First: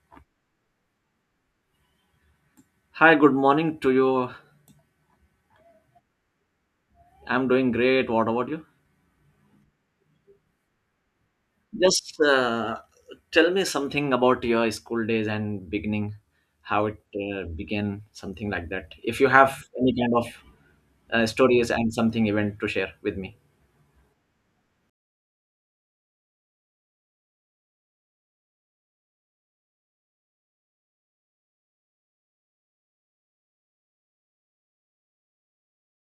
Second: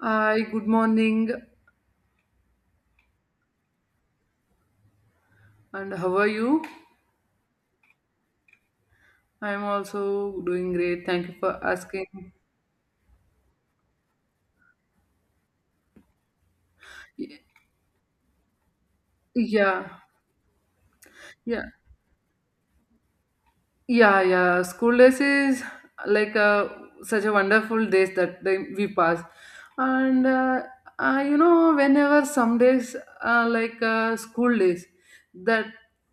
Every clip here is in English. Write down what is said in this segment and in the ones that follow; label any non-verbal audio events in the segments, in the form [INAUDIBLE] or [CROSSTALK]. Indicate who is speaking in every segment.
Speaker 1: Hi, good morning,
Speaker 2: Hi, good morning to you.
Speaker 1: and how are you?
Speaker 2: I'm doing great. What about you?
Speaker 1: I'm also doing great. Thank you for
Speaker 2: Just
Speaker 1: asking.
Speaker 2: tell me something about your school days and beginning, how it
Speaker 1: Y-
Speaker 2: began, something like that. If you have
Speaker 1: Yeah,
Speaker 2: any kind of
Speaker 1: yeah.
Speaker 2: stories and something event to share with me.
Speaker 1: Yeah, yeah. School days is like such a wonderful days that we pass, and whenever some days like school days, that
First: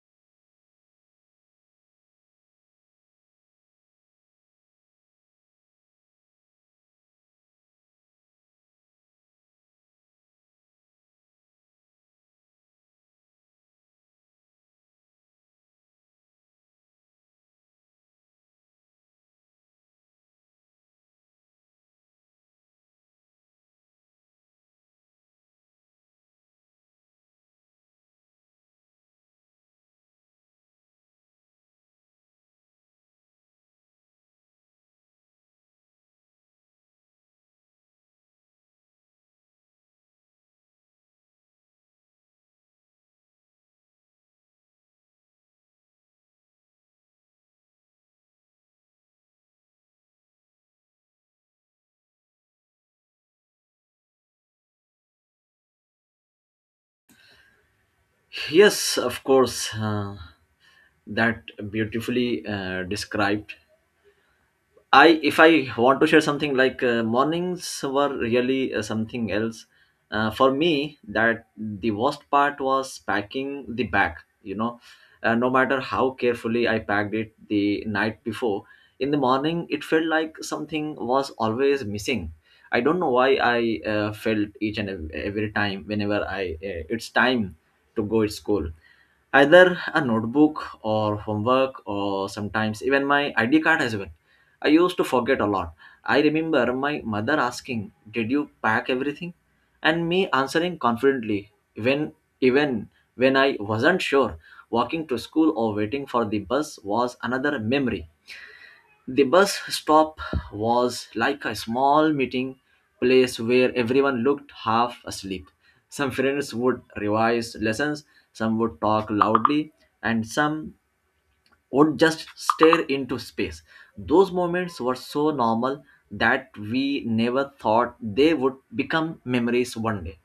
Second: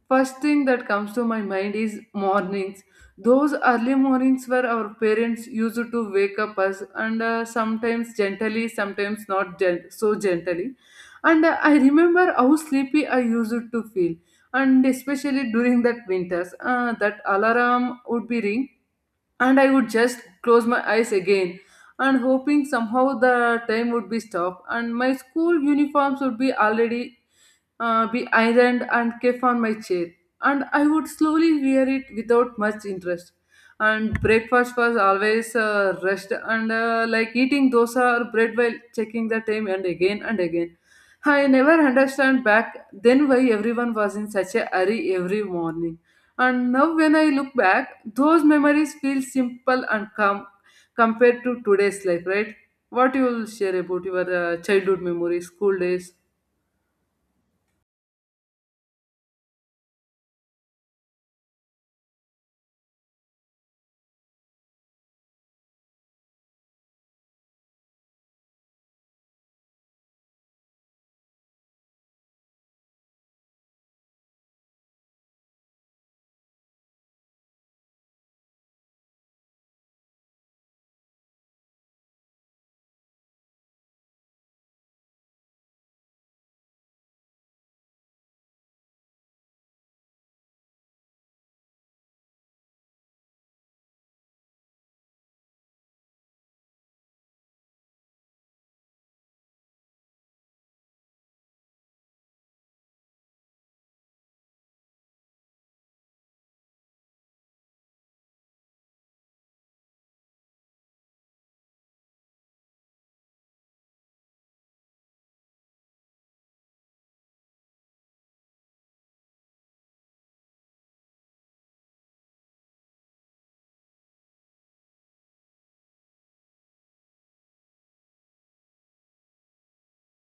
Speaker 1: first thing that comes to my mind is mornings. Those early mornings where our parents used to wake up us, and sometimes gently, sometimes not so gently, and I remember how sleepy I used to feel, and especially during that winters that alarm would be ring, and I would just close my eyes again and hoping somehow the time would be stopped and my school uniforms would be already be ironed and kept on my chair, and I would slowly wear it without much interest. And breakfast was always rushed, and like eating dosa or bread while checking the time and again and again. I never understand back then why everyone was in such a hurry every morning. And now, when I look back, those memories feel simple and calm compared to today's life, right? What you will share about your childhood memories, school days?
Speaker 2: Yes, of course, that beautifully described. I if I want to share something like mornings were really something else. For me, that the worst part was packing the bag. You know, no matter how carefully I packed it the night before, in the morning it felt like something was always missing. I don't know why I felt each and every time whenever I it's time to go to school either a notebook or homework or sometimes even my ID card as well. I used to forget a lot. I remember my mother asking, "Did you pack everything?" and me answering confidently when even when I wasn't sure. Walking to school or waiting for the bus was another memory. The bus stop was like a small meeting place where everyone looked half asleep. Some friends would revise lessons, some would talk loudly, and some would just stare into space. Those moments were so normal that we never thought they would become memories one day.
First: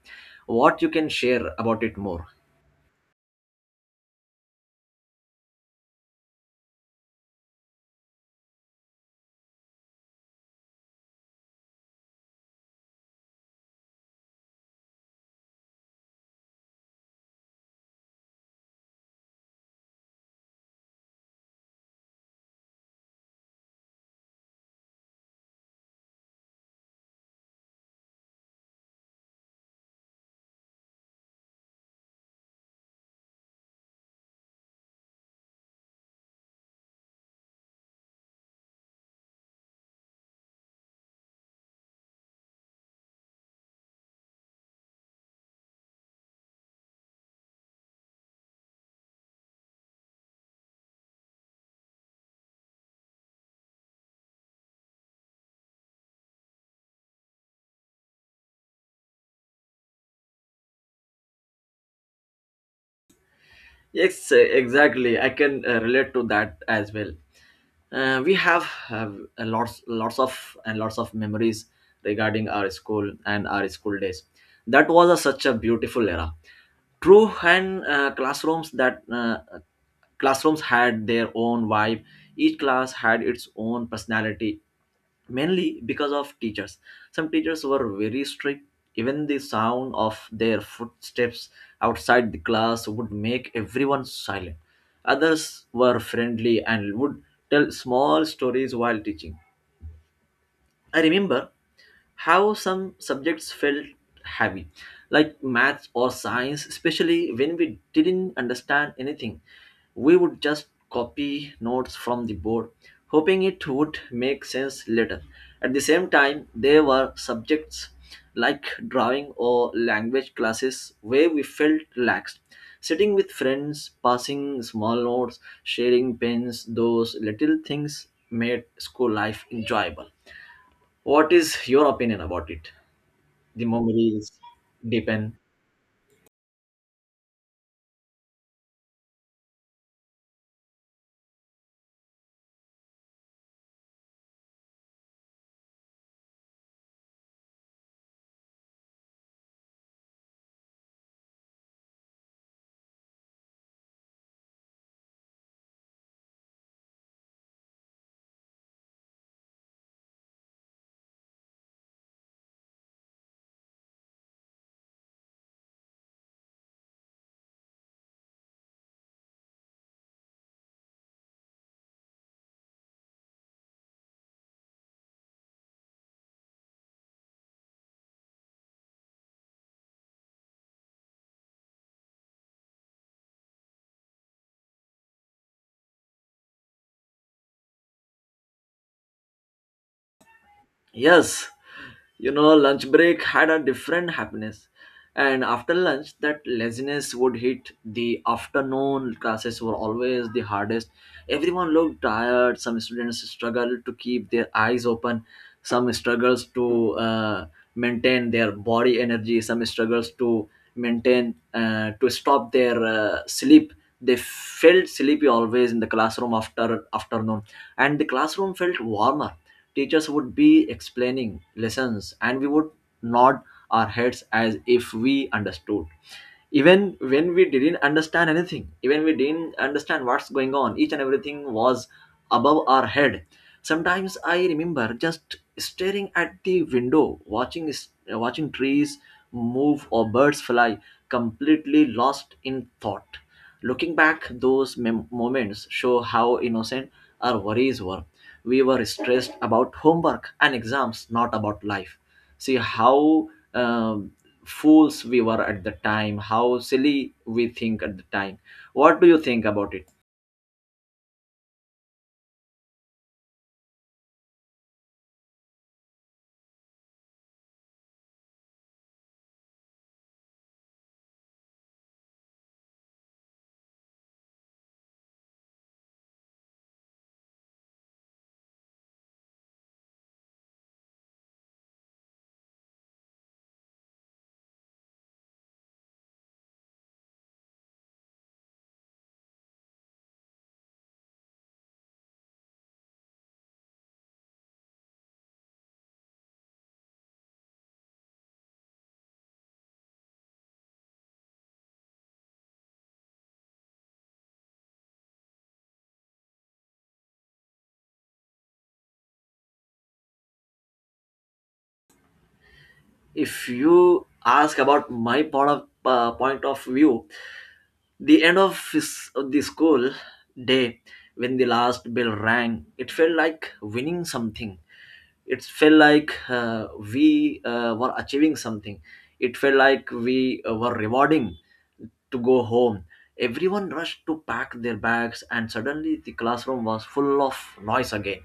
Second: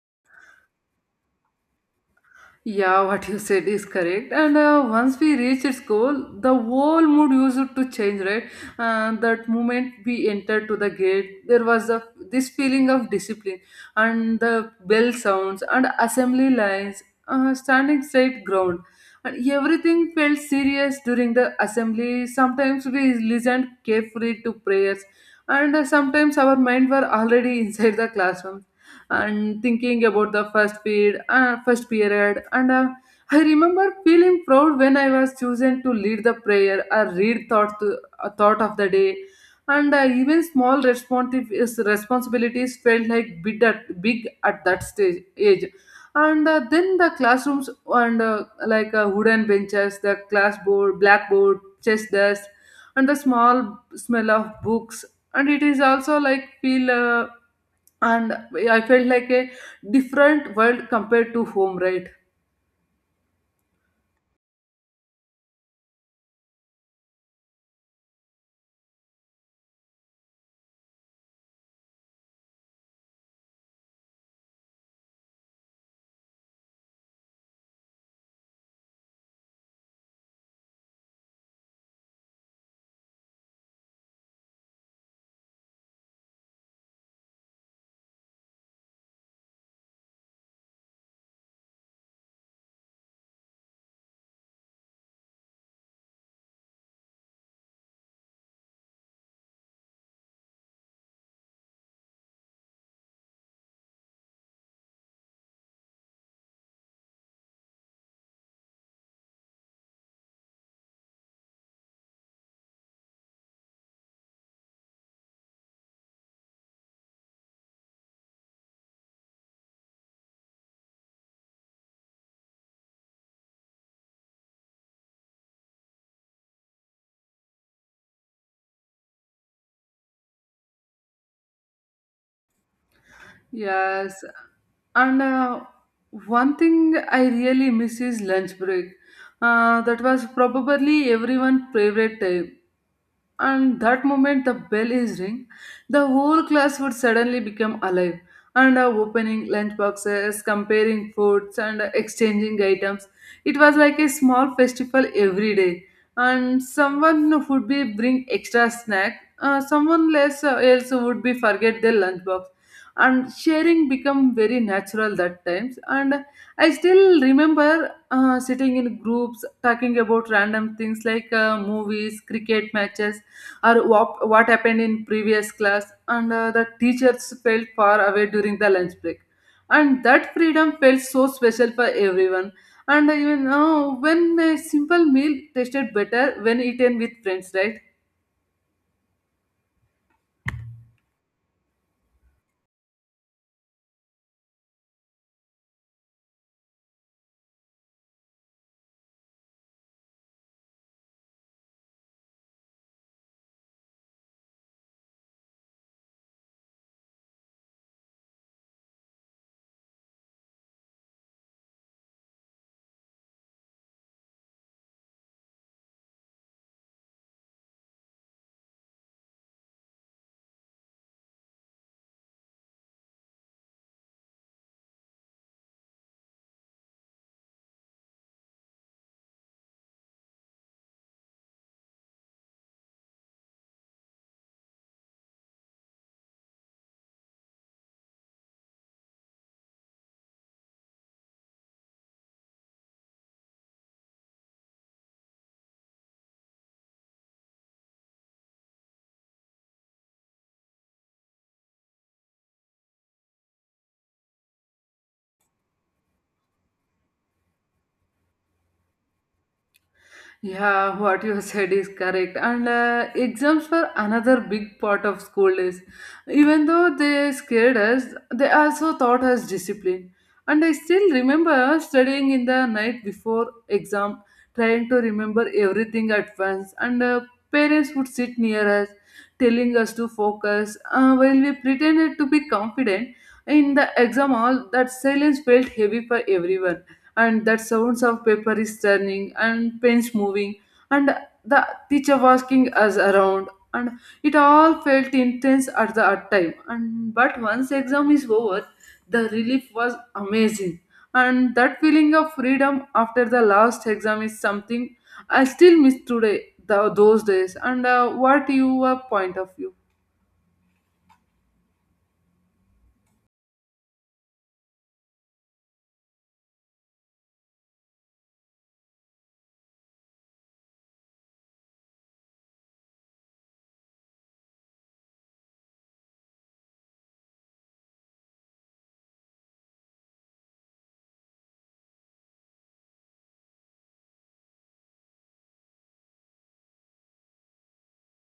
Speaker 2: What you can share about it more?
Speaker 1: Yeah, what you said is correct. And once we reach its goal, the whole mood used to change, right? That moment we entered to the gate, there was this feeling of discipline, and the bell sounds and assembly lines, standing straight ground, and everything felt serious during the assembly. Sometimes we listened carefully to prayers, and sometimes our mind were already [LAUGHS] inside the classroom and thinking about the first period, and I remember feeling proud when I was chosen to lead the prayer or read a thought of the day, and even small responsibilities felt like big at that stage age. And then the classrooms, and like wooden benches, the class board, blackboard, chess desk, and the small smell of books. And it is also like feel and I felt like a different world compared to home, right?
Speaker 2: Yes, exactly. I can relate to that as well. We have a lots lots of and lots of memories regarding our school and our school days. That was such a beautiful era. True, and classrooms had their own vibe. Each class had its own personality, mainly because of teachers. Some teachers were very strict, even the sound of their footsteps outside the class would make everyone silent. Others were friendly and would tell small stories while teaching. I remember how some subjects felt heavy, like maths or science, especially when we didn't understand anything. We would just copy notes from the board, hoping it would make sense later. At the same time, there were subjects like drawing or language classes where we felt relaxed. Sitting with friends, passing small notes, sharing pens, those little things made school life enjoyable. What is your opinion about it? The
Speaker 1: Yes.
Speaker 2: memories
Speaker 1: And
Speaker 2: deepen.
Speaker 1: one thing I really miss is lunch break. That was probably everyone's favorite time. And that moment the bell is ring, the whole class would suddenly become alive, and opening lunch boxes, comparing foods, and exchanging items. It was like a small festival every day. And someone would be bring extra snack, someone less else would be forget their lunch box, and sharing become very natural that times. And I still remember sitting in groups talking about random things like movies, cricket matches, or what happened in previous class. And the teachers felt far away during the lunch break, and that freedom felt so special for everyone. And even when, a simple meal tasted better when eaten with friends, right?
Speaker 2: Yes, you know, lunch break had a different happiness. And after lunch, that laziness would hit. The afternoon classes were always the hardest. Everyone looked tired. Some students struggled to keep their eyes open. Some struggles to maintain their body energy. Some struggles to maintain to stop their sleep. They felt sleepy always in the classroom after afternoon, and the classroom felt warmer. Teachers would be explaining lessons and we would nod our heads as if we understood, even when we didn't understand anything, even we didn't understand what's going on. Each and everything was above our head. Sometimes I remember just staring at the window, watching trees move or birds fly, completely lost in thought. Looking back, those moments show how innocent our worries were. We were stressed about homework and exams, not about life. See how um, fools we were at the time, how silly we think at the time. What do you think about it?
Speaker 1: Yeah, what you said is correct. And exams were another big part of school days. Even though they scared us, they also taught us discipline. And I still remember studying in the night before exam, trying to remember everything at once. And parents would sit near us, telling us to focus, while we pretended to be confident. In the exam hall, that silence felt heavy for everyone, and that sounds of paper is turning and pens moving, and the teacher walking us around, and it all felt intense at time. And but once exam is over, the relief was amazing, and that feeling of freedom after the last exam is something I still miss today, those days. And what your point of view?
Speaker 2: If you ask about my point of view, the end of the school day, when the last bell rang, it felt like winning something. It felt like we were achieving something. It felt like we were rewarding to go home. Everyone rushed to pack their bags, and suddenly the classroom was full of noise again.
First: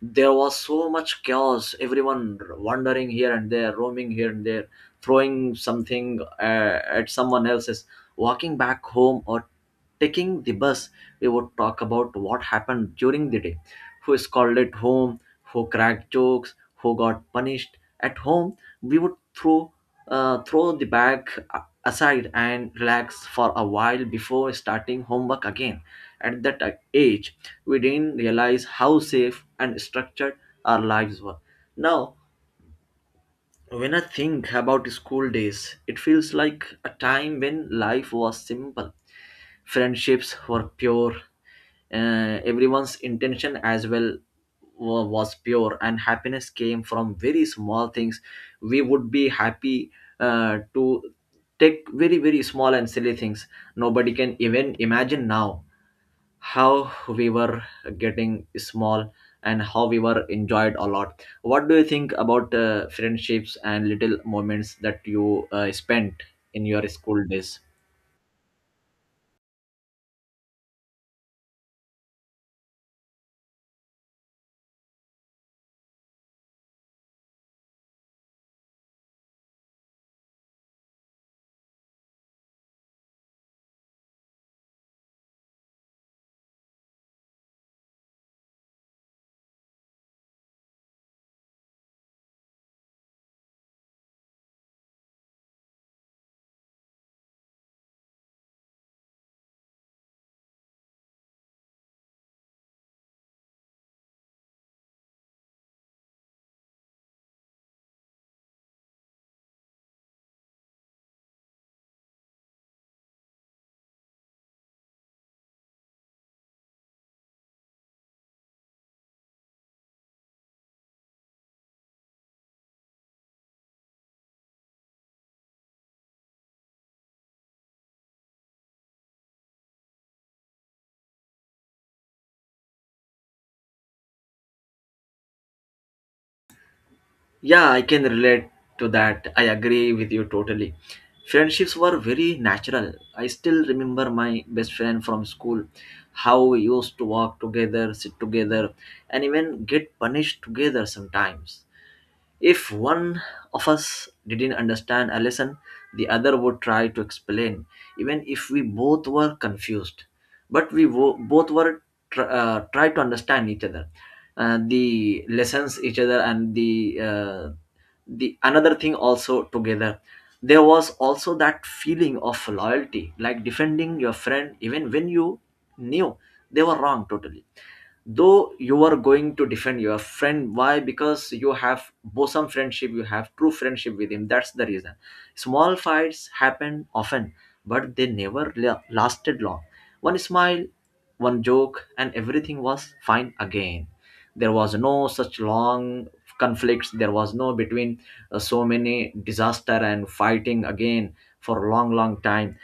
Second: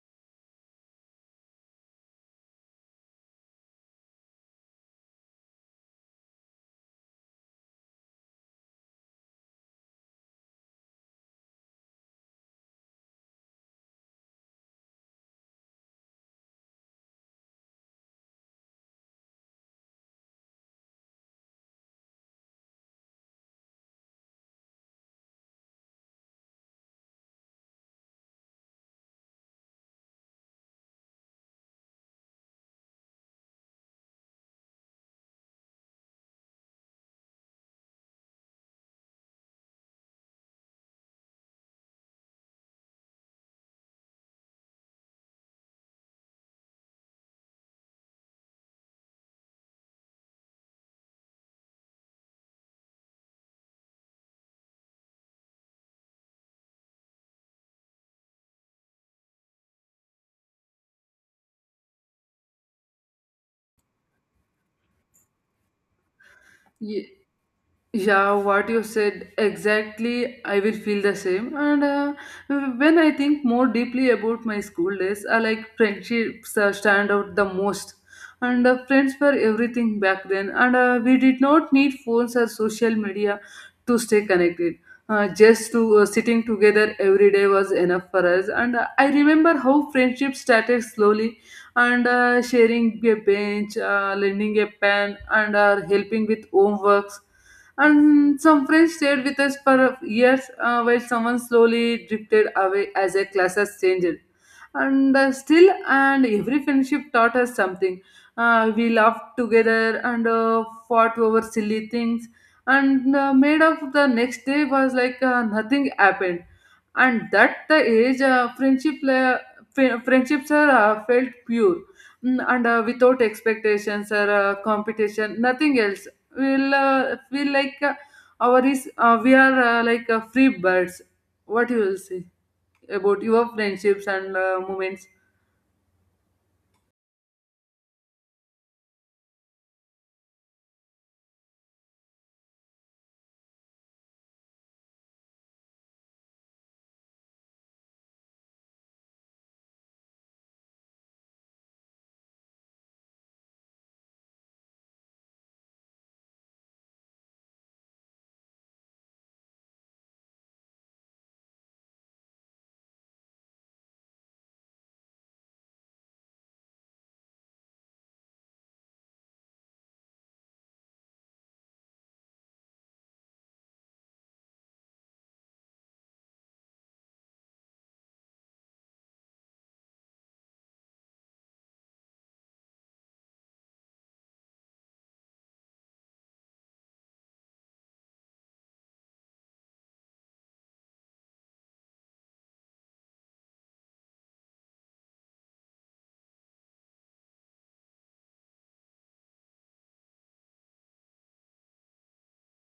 Speaker 2: There was so much chaos, everyone wandering here and there, roaming here and there, throwing something at someone else's. Walking back home or taking the bus, we would talk about what happened during the day, who called at home, who cracked jokes, who got punished at home. We would throw the bag aside and relax for a while before starting homework again. At that age, we didn't realize how safe and structured our lives were. Now, when I think about school days, it feels like a time when life was simple. Friendships were pure, everyone's intention as well was pure, and happiness came from very small things. We would be happy to take very, very small and silly things. Nobody can even imagine now how we were getting small and how we were enjoyed a lot. What do you think about friendships and little moments that you spent in your school days?
Speaker 1: Yeah, what you said exactly, I will feel the same. And when I think more deeply about my school days, I like friendships stand out the most. And friends were everything back then, and we did not need phones or social media to stay connected. Just to sitting together every day was enough for us. And I remember how friendship started slowly, and sharing a bench, lending a pen, and helping with homeworks. And some friends stayed with us for years, while someone slowly drifted away as a class has changed. And still, and every friendship taught us something. We laughed together, and fought over silly things. And made of the next day was like nothing happened. And that the age, friendships are felt pure. And without expectations or competition, nothing else will feel like our is we are like free birds. What you will say about your friendships and moments?
Speaker 2: Yeah, I can relate to that. I agree with you totally. Friendships were very natural. I still remember my best friend from school, how we used to walk together, sit together, and even get punished together sometimes. If one of us didn't understand a lesson, the other would try to explain, even if we both were confused. But we both were try to understand each other, the lessons each other, and the another thing also together. There was also that feeling of loyalty, like defending your friend even when you knew they were wrong totally. Though you are going to defend your friend, why? Because you have bosom friendship, you have true friendship with him, that's the reason. Small fights happen often, but they never lasted long. One smile, one joke, and everything was fine again. There was no such long conflicts, there was no between so many disaster and fighting again for a long long time.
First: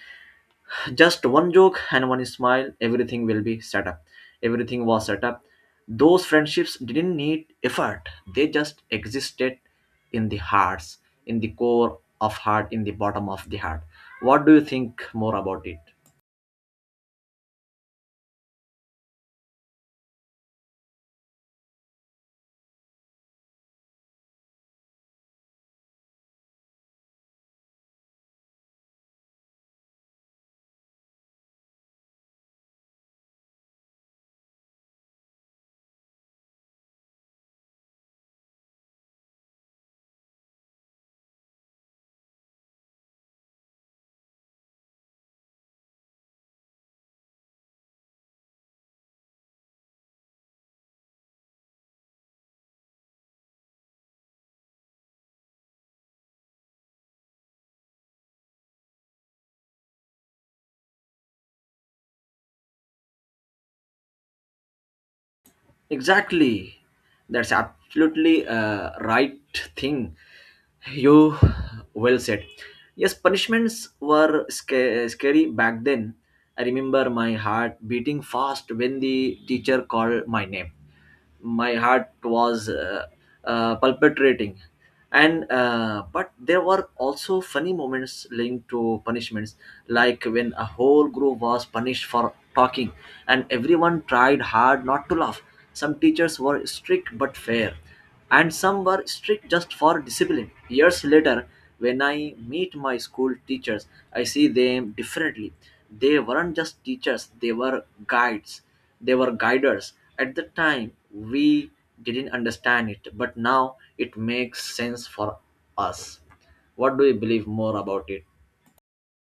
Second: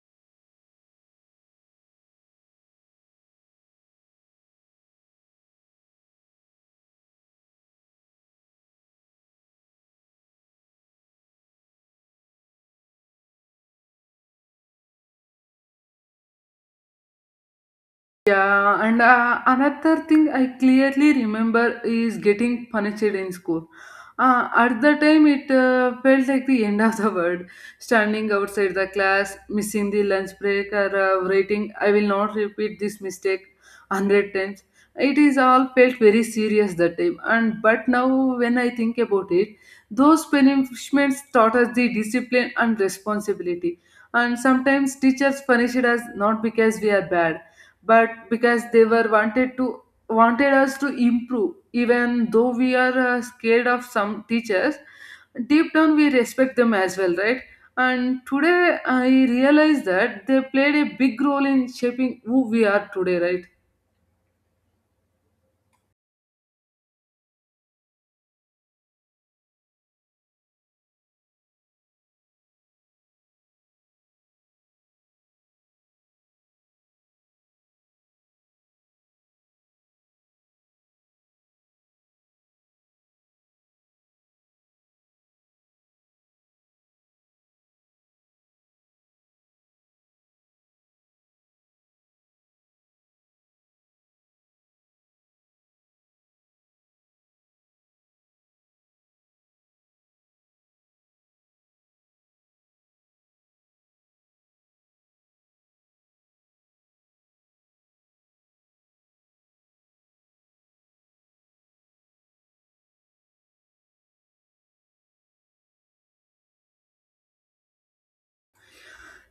Speaker 2: Just one joke and one smile, everything will be set up, everything was set up. Those friendships didn't need effort, they just existed in the hearts, in the core of heart, in the bottom of the heart. What do you think more about it?
Speaker 1: Yeah, and another thing I clearly remember is getting punished in school. At the time, it felt like the end of the world. Standing outside the class, missing the lunch break, or writing, I will not repeat this mistake 100 times. It is all felt very serious that time. And But now, when I think about it, those punishments taught us the discipline and responsibility. And sometimes teachers punished us not because we are bad, but because they were wanted to wanted us to improve. Even though we are scared of some teachers, deep down we respect them as well, right? And today I realize that they played a big role in shaping who we are today, right?
Speaker 2: Exactly, that's absolutely a right thing. You well said. Yes, punishments were scary back then. I remember my heart beating fast when the teacher called my name. My heart was palpitating, and but there were also funny moments linked to punishments, like when a whole group was punished for talking, and everyone tried hard not to laugh. Some teachers were strict but fair, and some were strict just for discipline. Years later, when I meet my school teachers, I see them differently. They weren't just teachers, they were guides, they were guiders. At the time, we didn't understand it, but now it makes sense for us. What do you believe more about it?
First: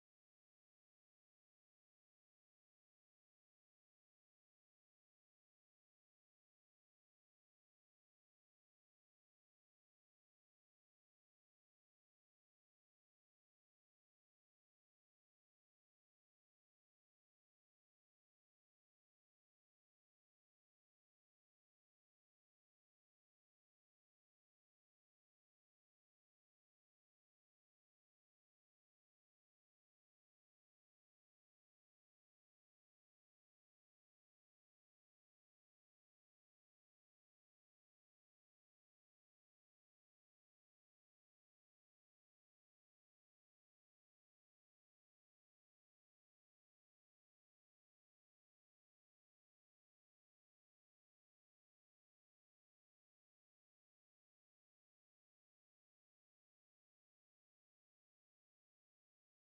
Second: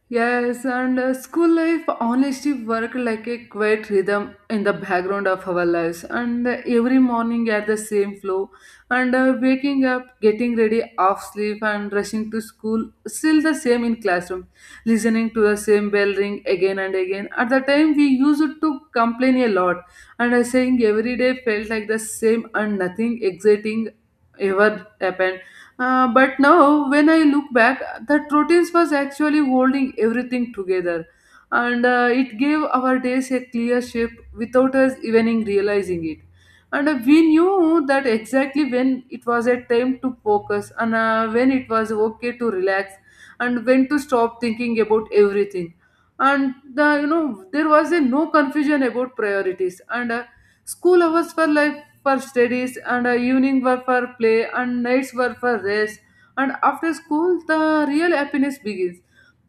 Speaker 1: Yes, and school life honestly worked like a quiet rhythm in the background of our lives. And every morning at the same flow, and waking up, getting ready, off sleep, and rushing to school, still the same in classroom, listening to the same bell ring again and again. At the time, we used to complain a lot, and I saying every day felt like the same, and nothing exciting ever happened, but now, when I look back, that routines was actually holding everything together, and it gave our days a clear shape without us even realizing it. And we knew that exactly when it was a time to focus, and when it was okay to relax, and when to stop thinking about everything. And you know, there was a no confusion about priorities. And school hours were like for studies, and evening were for play, and nights were for rest. And after school, the real happiness begins,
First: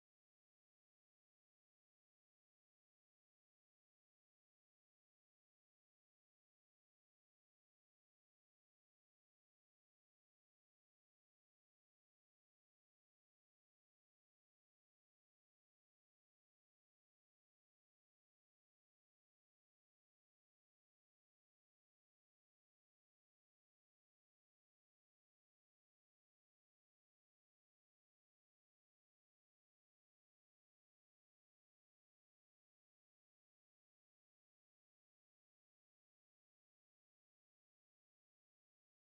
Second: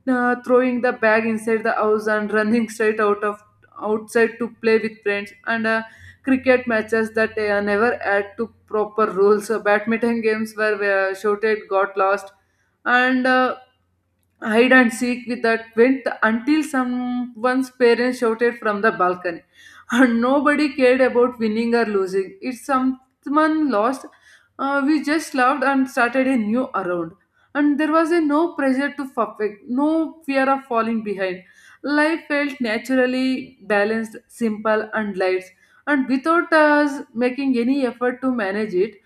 Speaker 1: throwing the bag inside the house and running straight outside to play with friends. And cricket matches that never add to proper rules, badminton games were shouted got lost, and hide and seek with that went until someone's parents shouted from the balcony. And nobody cared about winning or losing. If someone lost, we just laughed and started a new round. And there was a no pressure to perfect, no fear of falling behind. Life felt naturally balanced, simple, and light. And without us making any effort to manage it,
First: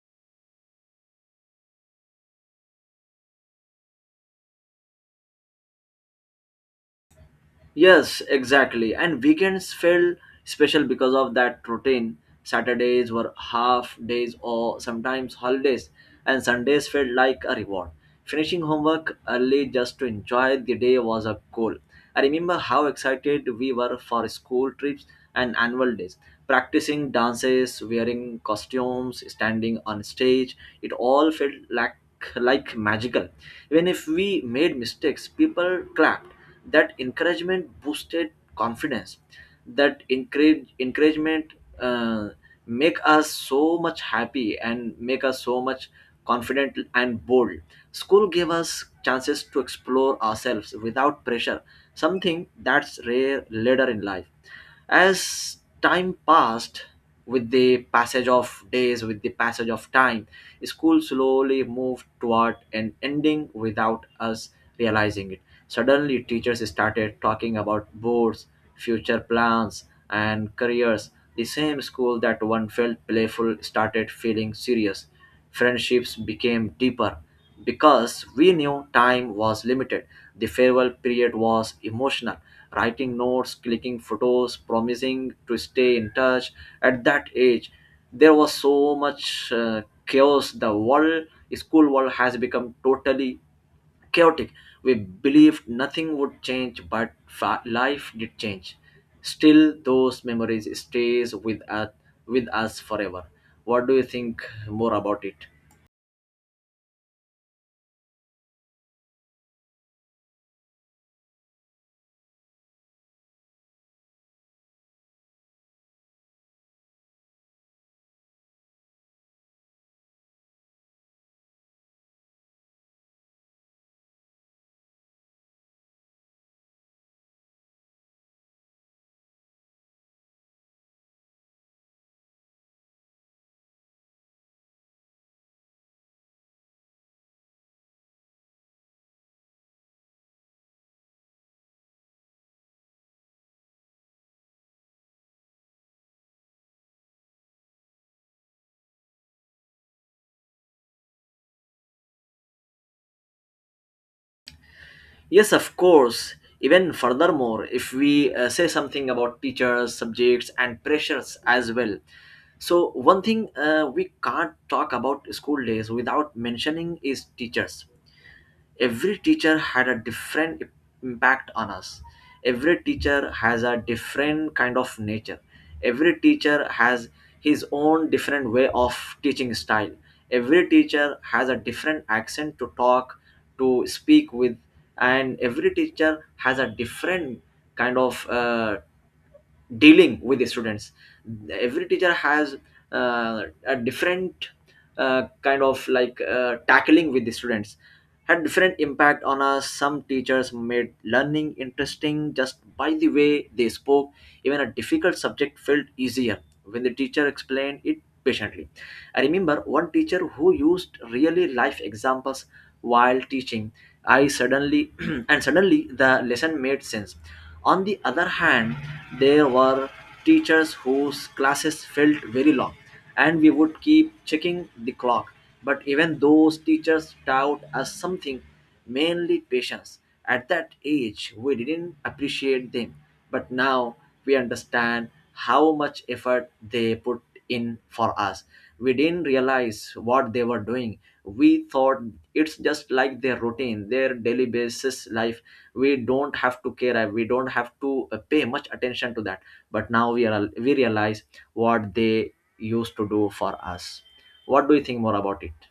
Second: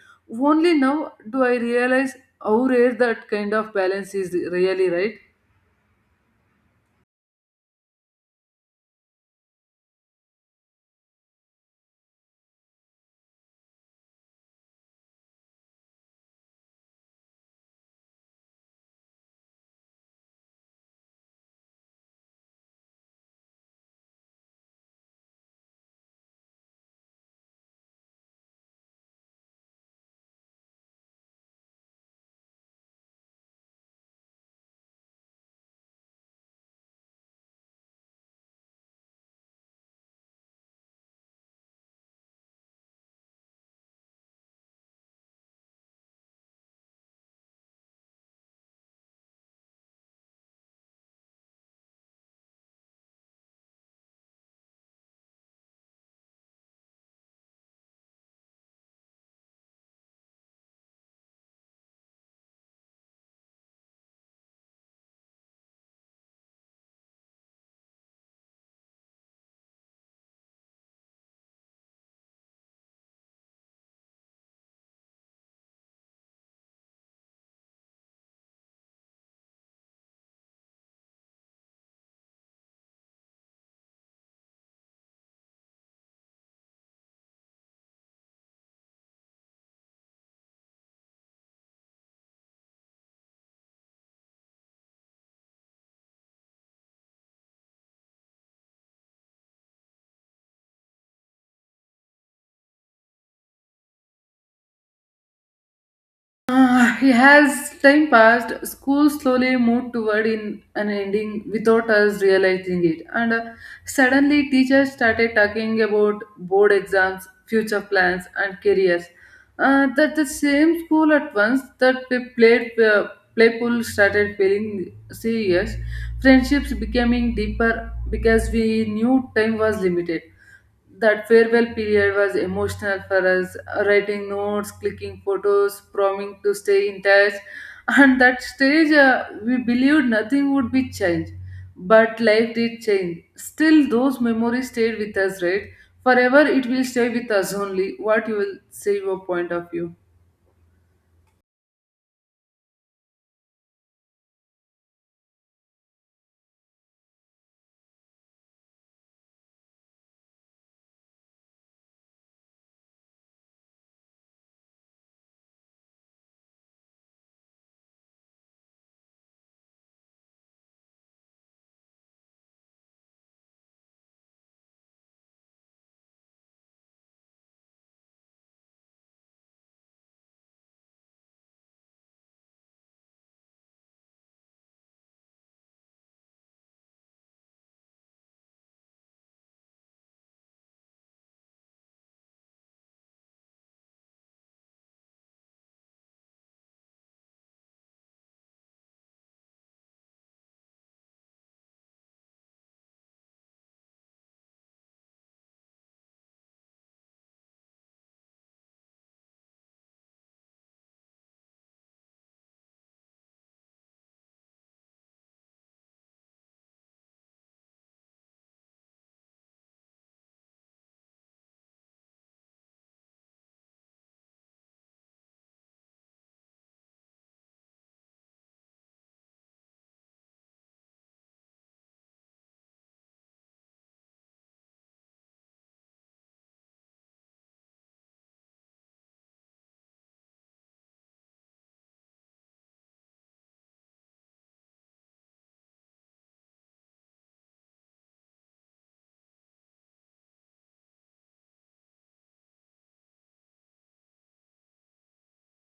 Speaker 1: only now do I realize how rare that kind of balance is really, right?
Speaker 2: Yes, exactly. And weekends felt special because of that routine. Saturdays were half days or sometimes holidays, and Sundays felt like a reward. Finishing homework early just to enjoy the day was a goal. I remember how excited we were for school trips and annual days. Practicing dances, wearing costumes, standing on stage, it all felt like magical. Even if we made mistakes, people clapped. That encouragement boosted confidence. That encourage encouragement uh, make us so much happy and make us so much confident and bold. School gave us chances to explore ourselves without pressure, something that's rare later in life. As time passed, with the passage of days, with the passage of time, school slowly moved toward an ending without us realizing it. Suddenly, teachers started talking about boards, future plans, and careers. The same school that one felt playful started feeling serious. Friendships became deeper because we knew time was limited. The farewell period was emotional, writing notes, clicking photos, promising to stay in touch. At that age, there was so much chaos. The world, school world, has become totally chaotic. We believed nothing would change, but life did change. Still, those memories stays with us, with us forever. What do you think more about it?
Speaker 1: Uh, has time passed, school slowly moved toward in an ending without us realizing it. And suddenly, teachers started talking about board exams, future plans, and careers. That the same school at once that we played playful started feeling serious. Friendships becoming deeper because we knew time was limited. That farewell period was emotional for us, writing notes, clicking photos, promising to stay in touch. [LAUGHS] And that stage, we believed nothing would be changed. But life did change. Still, those memories stayed with us, right? Forever, it will stay with us only. What you will say, your point of view?
Speaker 2: Yes, of course. Even furthermore, if we say something about teachers, subjects, and pressures as well. So, one thing we can't talk about school days without mentioning is teachers. Every teacher had a different impact on us. Every teacher has a different kind of nature. Every teacher has his own different way of teaching style. Every teacher has a different accent to talk, to speak with. And every teacher has a different kind of dealing with the students. Every teacher has a different kind of like tackling with the students, had different impact on us. Some teachers made learning interesting just by the way they spoke. Even a difficult subject felt easier when the teacher explained it patiently. I remember one teacher who used really life examples while teaching. I suddenly [CLEARS THROAT] and suddenly the lesson made sense. On the other hand, there were teachers whose classes felt very long, and we would keep checking the clock. But even those teachers taught us something, mainly patience. At that age, we didn't appreciate them, but now we understand how much effort they put in for us. We didn't realize what they were doing. We thought it's just like their routine, their daily basis life. We don't have to care, we don't have to pay much attention to that. But now we realize what they used to do for us. What do you think more about it?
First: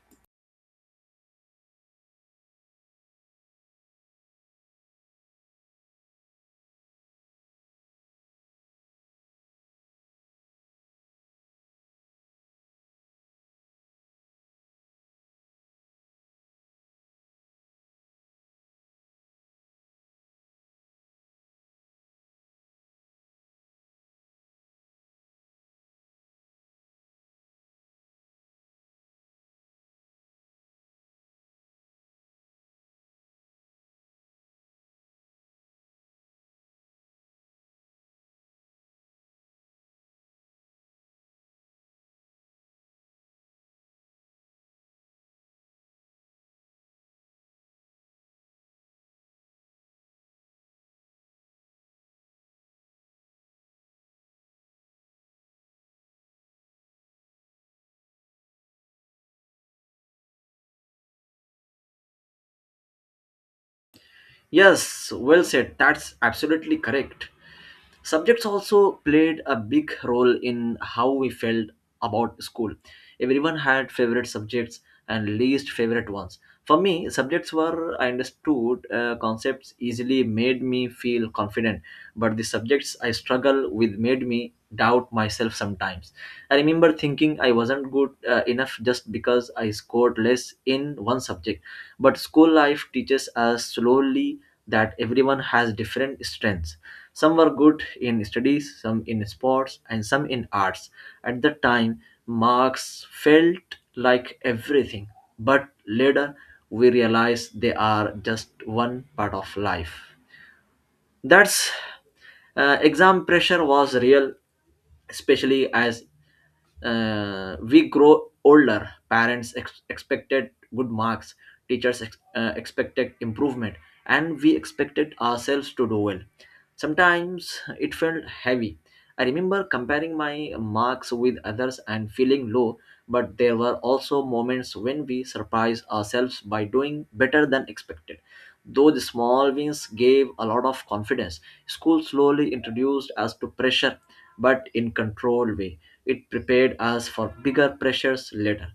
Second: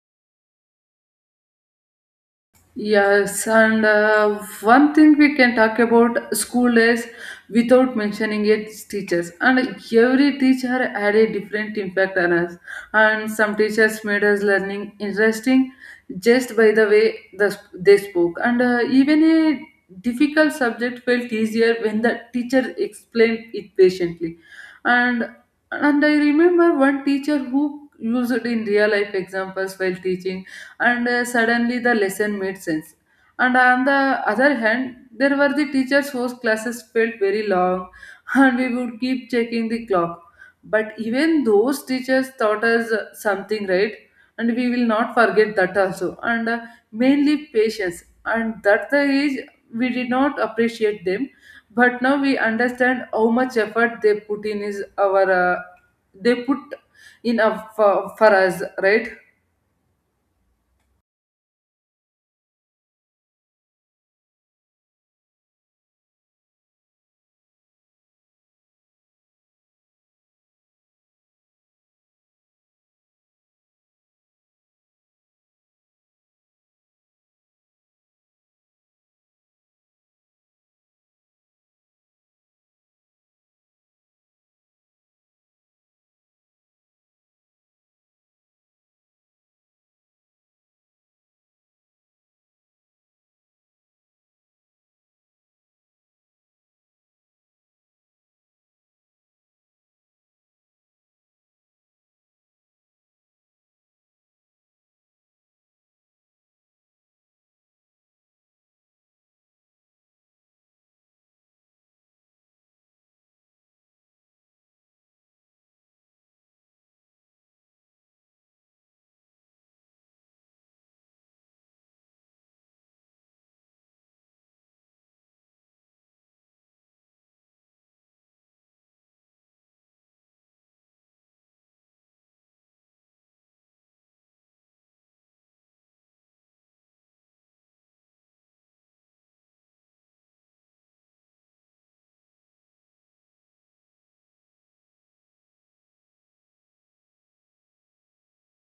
Speaker 1: Yes, and one thing we can talk about school days without mentioning its teachers. And every teacher had a different impact on us. And some teachers made us learning interesting just by the way they spoke. And even a difficult subject felt easier when the teacher explained it patiently. And and I remember one teacher who used it in real life examples while teaching, and suddenly the lesson made sense. And on the other hand, there were the teachers whose classes felt very long, [LAUGHS] and we would keep checking the clock. But even those teachers taught us something, right? And we will not forget that also. And mainly patience. And that the age we did not appreciate them, but now we understand how much effort they put in for us, right?
Speaker 2: Yes, well said, that's absolutely correct. Subjects also played a big role in how we felt about school. Everyone had favorite subjects and least favorite ones. For me, subjects were I understood concepts easily made me feel confident, but the subjects I struggle with made me doubt myself sometimes. I remember thinking I wasn't good enough just because I scored less in one subject. But school life teaches us slowly that everyone has different strengths. Some were good in studies, some in sports, and some in arts. At the time, marks felt like everything, but later we realize they are just one part of life. That's exam pressure was real, especially as we grow older. Parents expected good marks, teachers expected improvement, and we expected ourselves to do well. Sometimes it felt heavy. I remember comparing my marks with others and feeling low, but there were also moments when we surprised ourselves by doing better than expected. Though the small wins gave a lot of confidence, school slowly introduced us to pressure, but in controlled way. It prepared us for bigger pressures later.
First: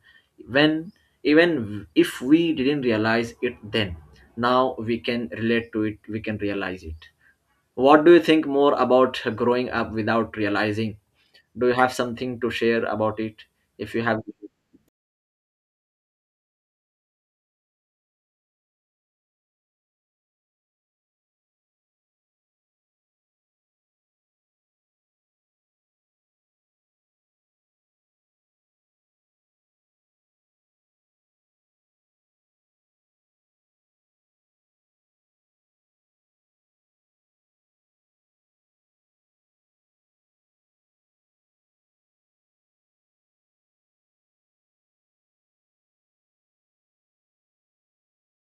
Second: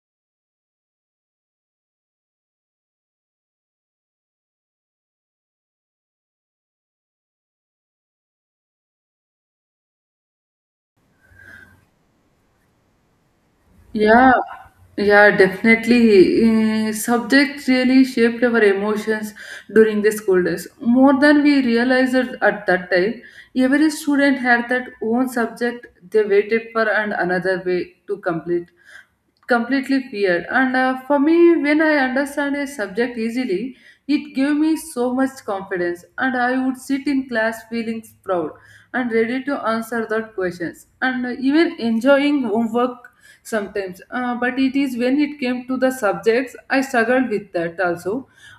Speaker 2: When even if we didn't realize it then, now we can relate to it, we can realize it. What do you think more about growing up without realizing? Do you have something to share about it? If you have.
Speaker 1: Yeah, yeah, definitely. Subject really shaped our emotions during the school days more than we realized it at that time. Every student had that own subject they waited for and another way to complete completely feared and for me when I understand a subject easily, it gave me so much confidence and I would sit in class feeling proud and ready to answer that questions, and even enjoying homework sometimes. But it is when it came to the subjects I struggled with that also,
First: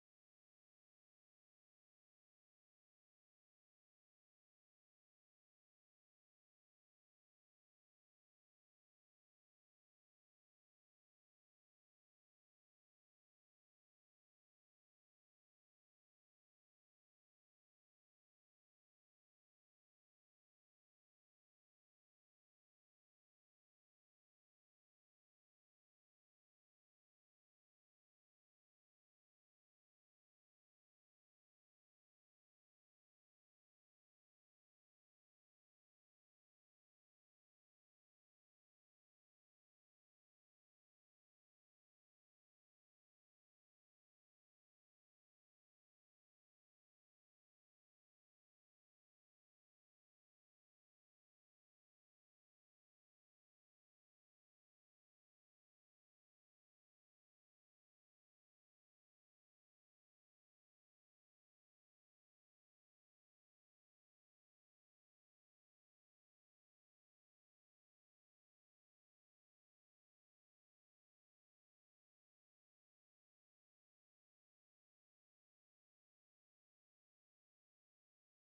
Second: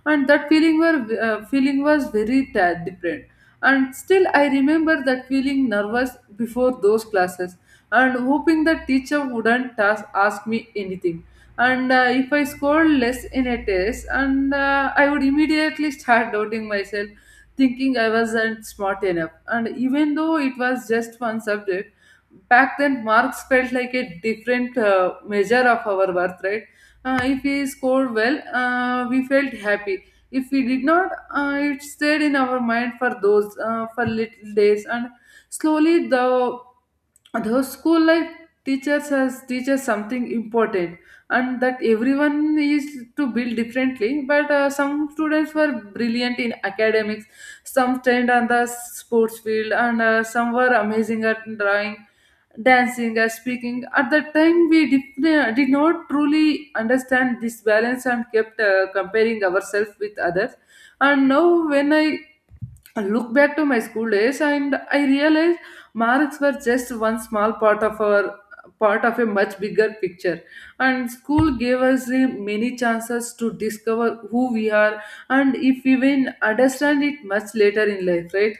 Speaker 1: and that feeling were, feeling was very different, and still I remember that feeling nervous before those classes and hoping the teacher wouldn't ask me anything. And If I scored less in a test, and I would immediately start [LAUGHS] doubting myself, thinking I wasn't smart enough. And even though it was just one subject, back then marks felt like a different measure of our worth, right? If we scored well, we felt happy. If we did not, it stayed in our mind for those for little days, and slowly the those school life teachers has teaches something important, and that everyone is to build differently, but some students were brilliant in academics, some trained on the sports field, and some were amazing at drawing, dancing as speaking. At that time we did not truly understand this balance and kept comparing ourselves with others. And now when I look back to my school days, and I realize marks were just one small part of our part of a much bigger picture, and school gave us many chances to discover who we are, and if we even understand it much later in life, right?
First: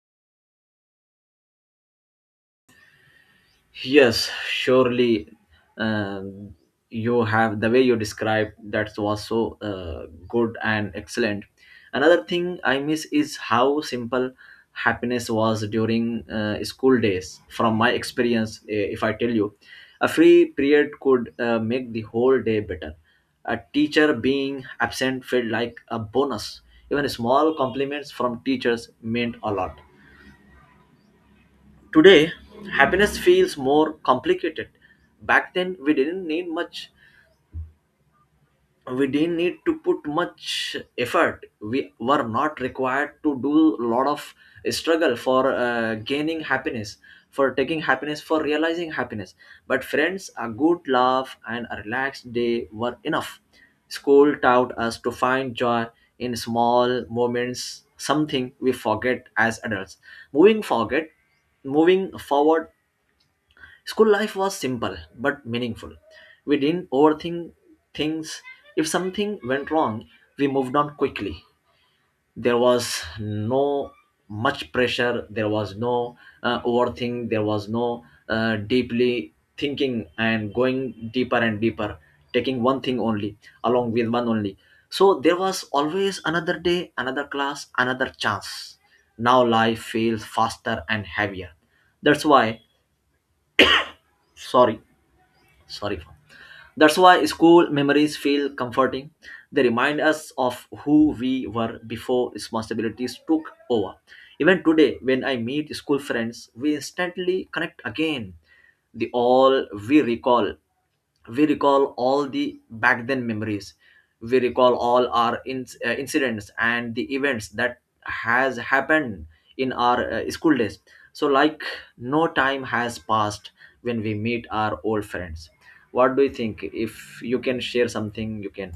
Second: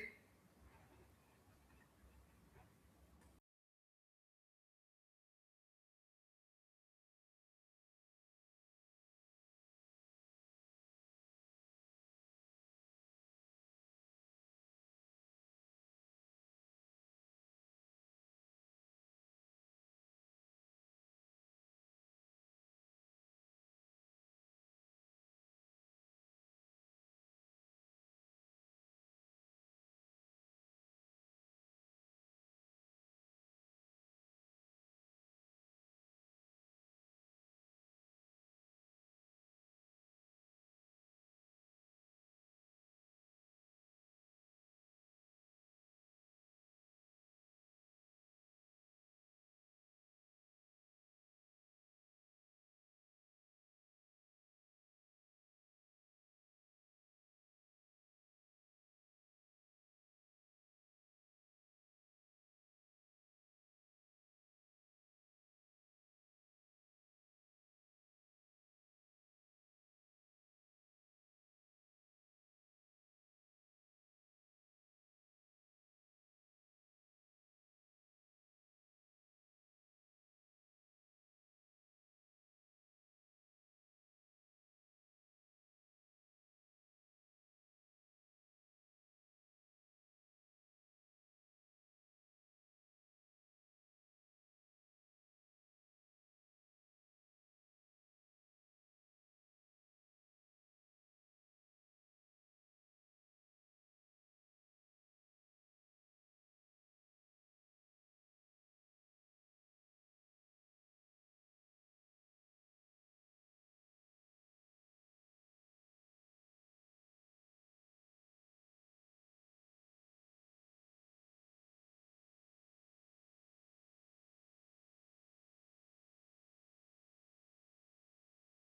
Speaker 2: Yes, surely, um, you have the way you described that was so good and excellent. Another thing I miss is how simple happiness was during school days. From my experience, if I tell you, a free period could make the whole day better. A teacher being absent felt like a bonus. Even small compliments from teachers meant a lot. Today, happiness feels more complicated. Back then, we didn't need much. We didn't need to put much effort. We were not required to do a lot of struggle for gaining happiness, for taking happiness, for realizing happiness. But friends, a good laugh and a relaxed day were enough. School taught us to find joy in small moments, something we forget as adults. Moving forget, moving forward. School life was simple but meaningful. We didn't overthink things. If something went wrong, we moved on quickly. There was no much pressure, there was no overthink, there was no deeply thinking and going deeper and deeper, taking one thing only, along with one only. So there was always another day, another class, another chance. Now life feels faster and heavier. That's why, sorry, sorry for That's why school memories feel comforting. They remind us of who we were before responsibilities took over. Even today, when I meet school friends, we instantly connect again. The all we recall We recall all the back then memories, we recall all our incidents and the events that has happened in our school days. So like no time has passed when we meet our old friends. What do you think? If you can share something, you can.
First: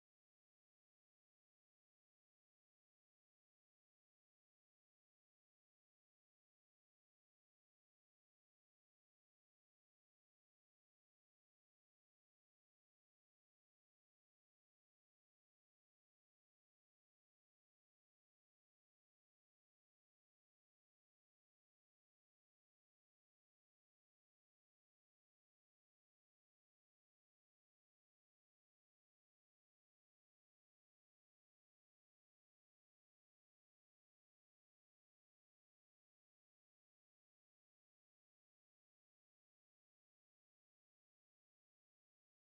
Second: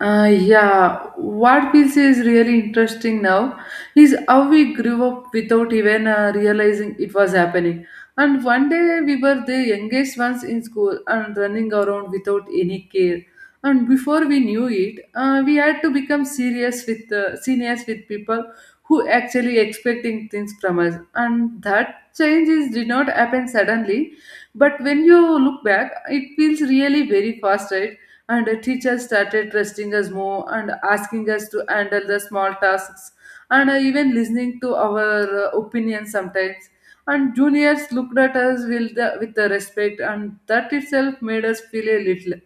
Speaker 1: Yeah, what feels is really interesting now is how we grew up without even realizing it was happening. And one day we were the youngest ones in school and running around without any care. And before we knew it, we had to become serious with seniors with people who actually expecting things from us. And that change did not happen suddenly, but when you look back, it feels really very fast, right? And the teachers started trusting us more and asking us to handle the small tasks, and even listening to our opinions sometimes, and juniors looked at us with with the respect, and that itself made us feel a little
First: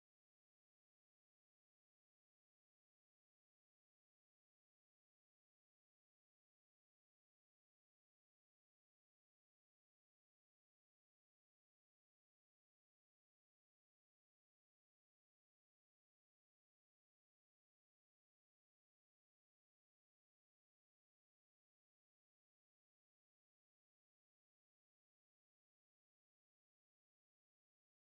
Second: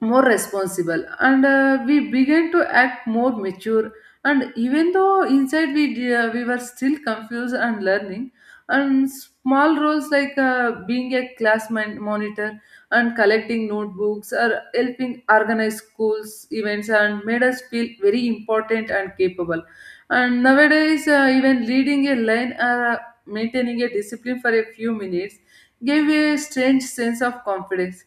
Speaker 1: more responsible, and we began to act more mature, and even though inside we were still confused and learning. And small roles like being a class monitor and collecting notebooks or helping organize schools events and made us feel very important and capable. And nowadays even leading a line or maintaining a discipline for a few minutes gave a strange sense of confidence.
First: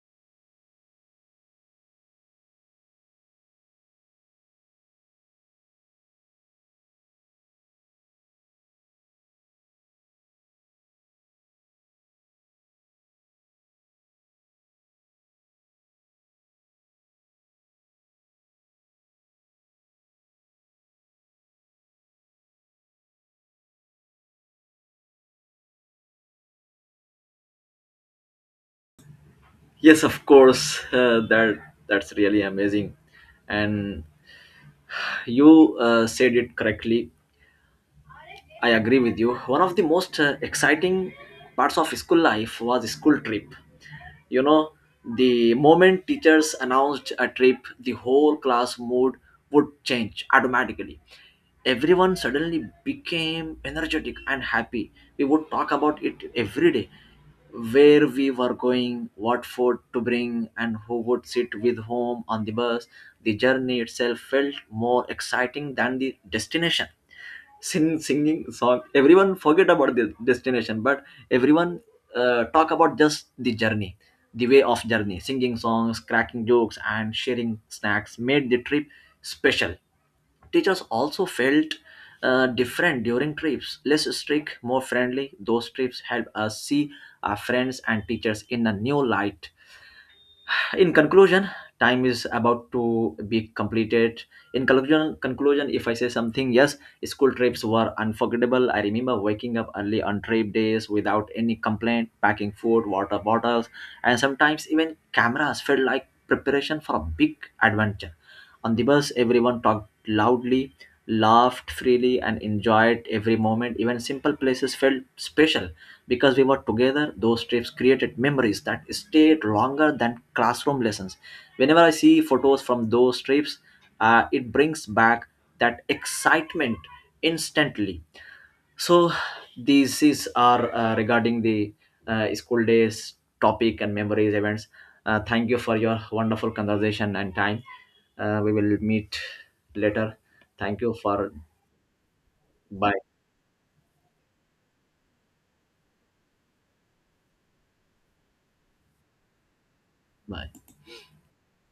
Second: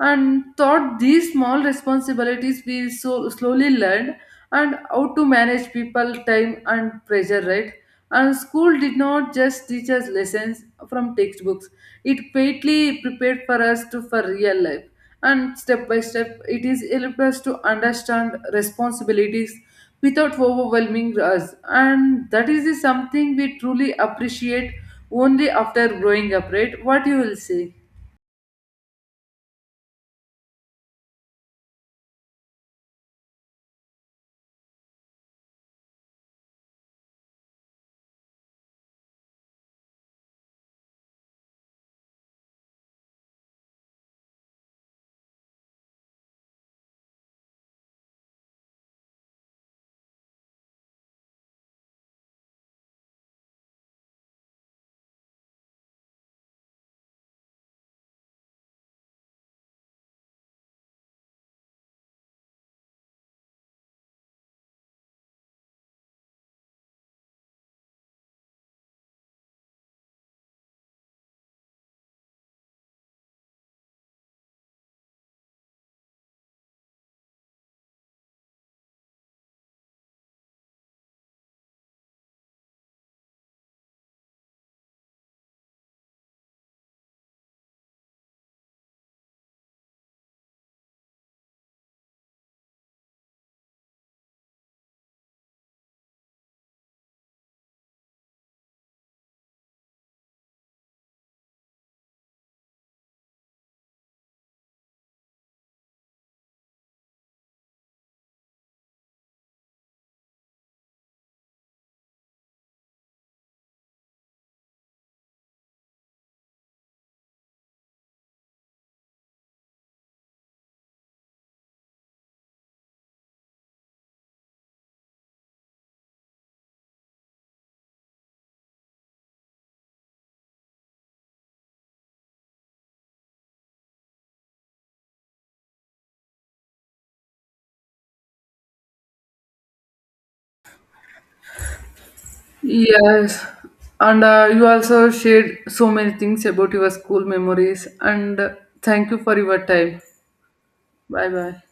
Speaker 1: And thought these small responsibilities we so slowly learned, and how to manage people time and pressure, right? And school did not just teach us lessons from textbooks, it greatly prepared for us to for real life, and step by step it is helped us to understand responsibilities without overwhelming us, and that is something we truly appreciate only after growing up, right? What you will say?
Speaker 2: Yes, of course, that's really amazing. And you said it correctly, I agree with you. One of the most exciting parts of school life was school trip. You know, the moment teachers announced a trip, the whole class mood would change automatically. Everyone suddenly became energetic and happy. We would talk about it every day, where we were going, what food to bring, and who would sit with whom on the bus. The journey itself felt more exciting than the destination. Singing song, everyone forget about the destination, but everyone talk about just the journey, the way of journey. Singing songs, cracking jokes, and sharing snacks made the trip special. Teachers also felt different during trips, less strict, more friendly. Those trips help us see our friends and teachers in a new light. In conclusion, time is about to be completed. In conclusion, if I say something, yes, school trips were unforgettable. I remember waking up early on trip days without any complaint, packing food, water bottles, and sometimes even cameras felt like preparation for a big adventure. On the bus, everyone talked loudly, laughed freely, and enjoyed every moment. Even simple places felt special because we were together. Those trips created memories that stayed longer than classroom lessons. Whenever I see photos from those trips, it brings back that excitement instantly. So these is are regarding the school days topic and memories events. Thank you for your wonderful conversation and time. We will meet later. Thank you for. Bye
Speaker 1: Yes, and you also shared so many things about your school memories, and thank you for your time.
Speaker 2: bye.
Speaker 1: Bye bye.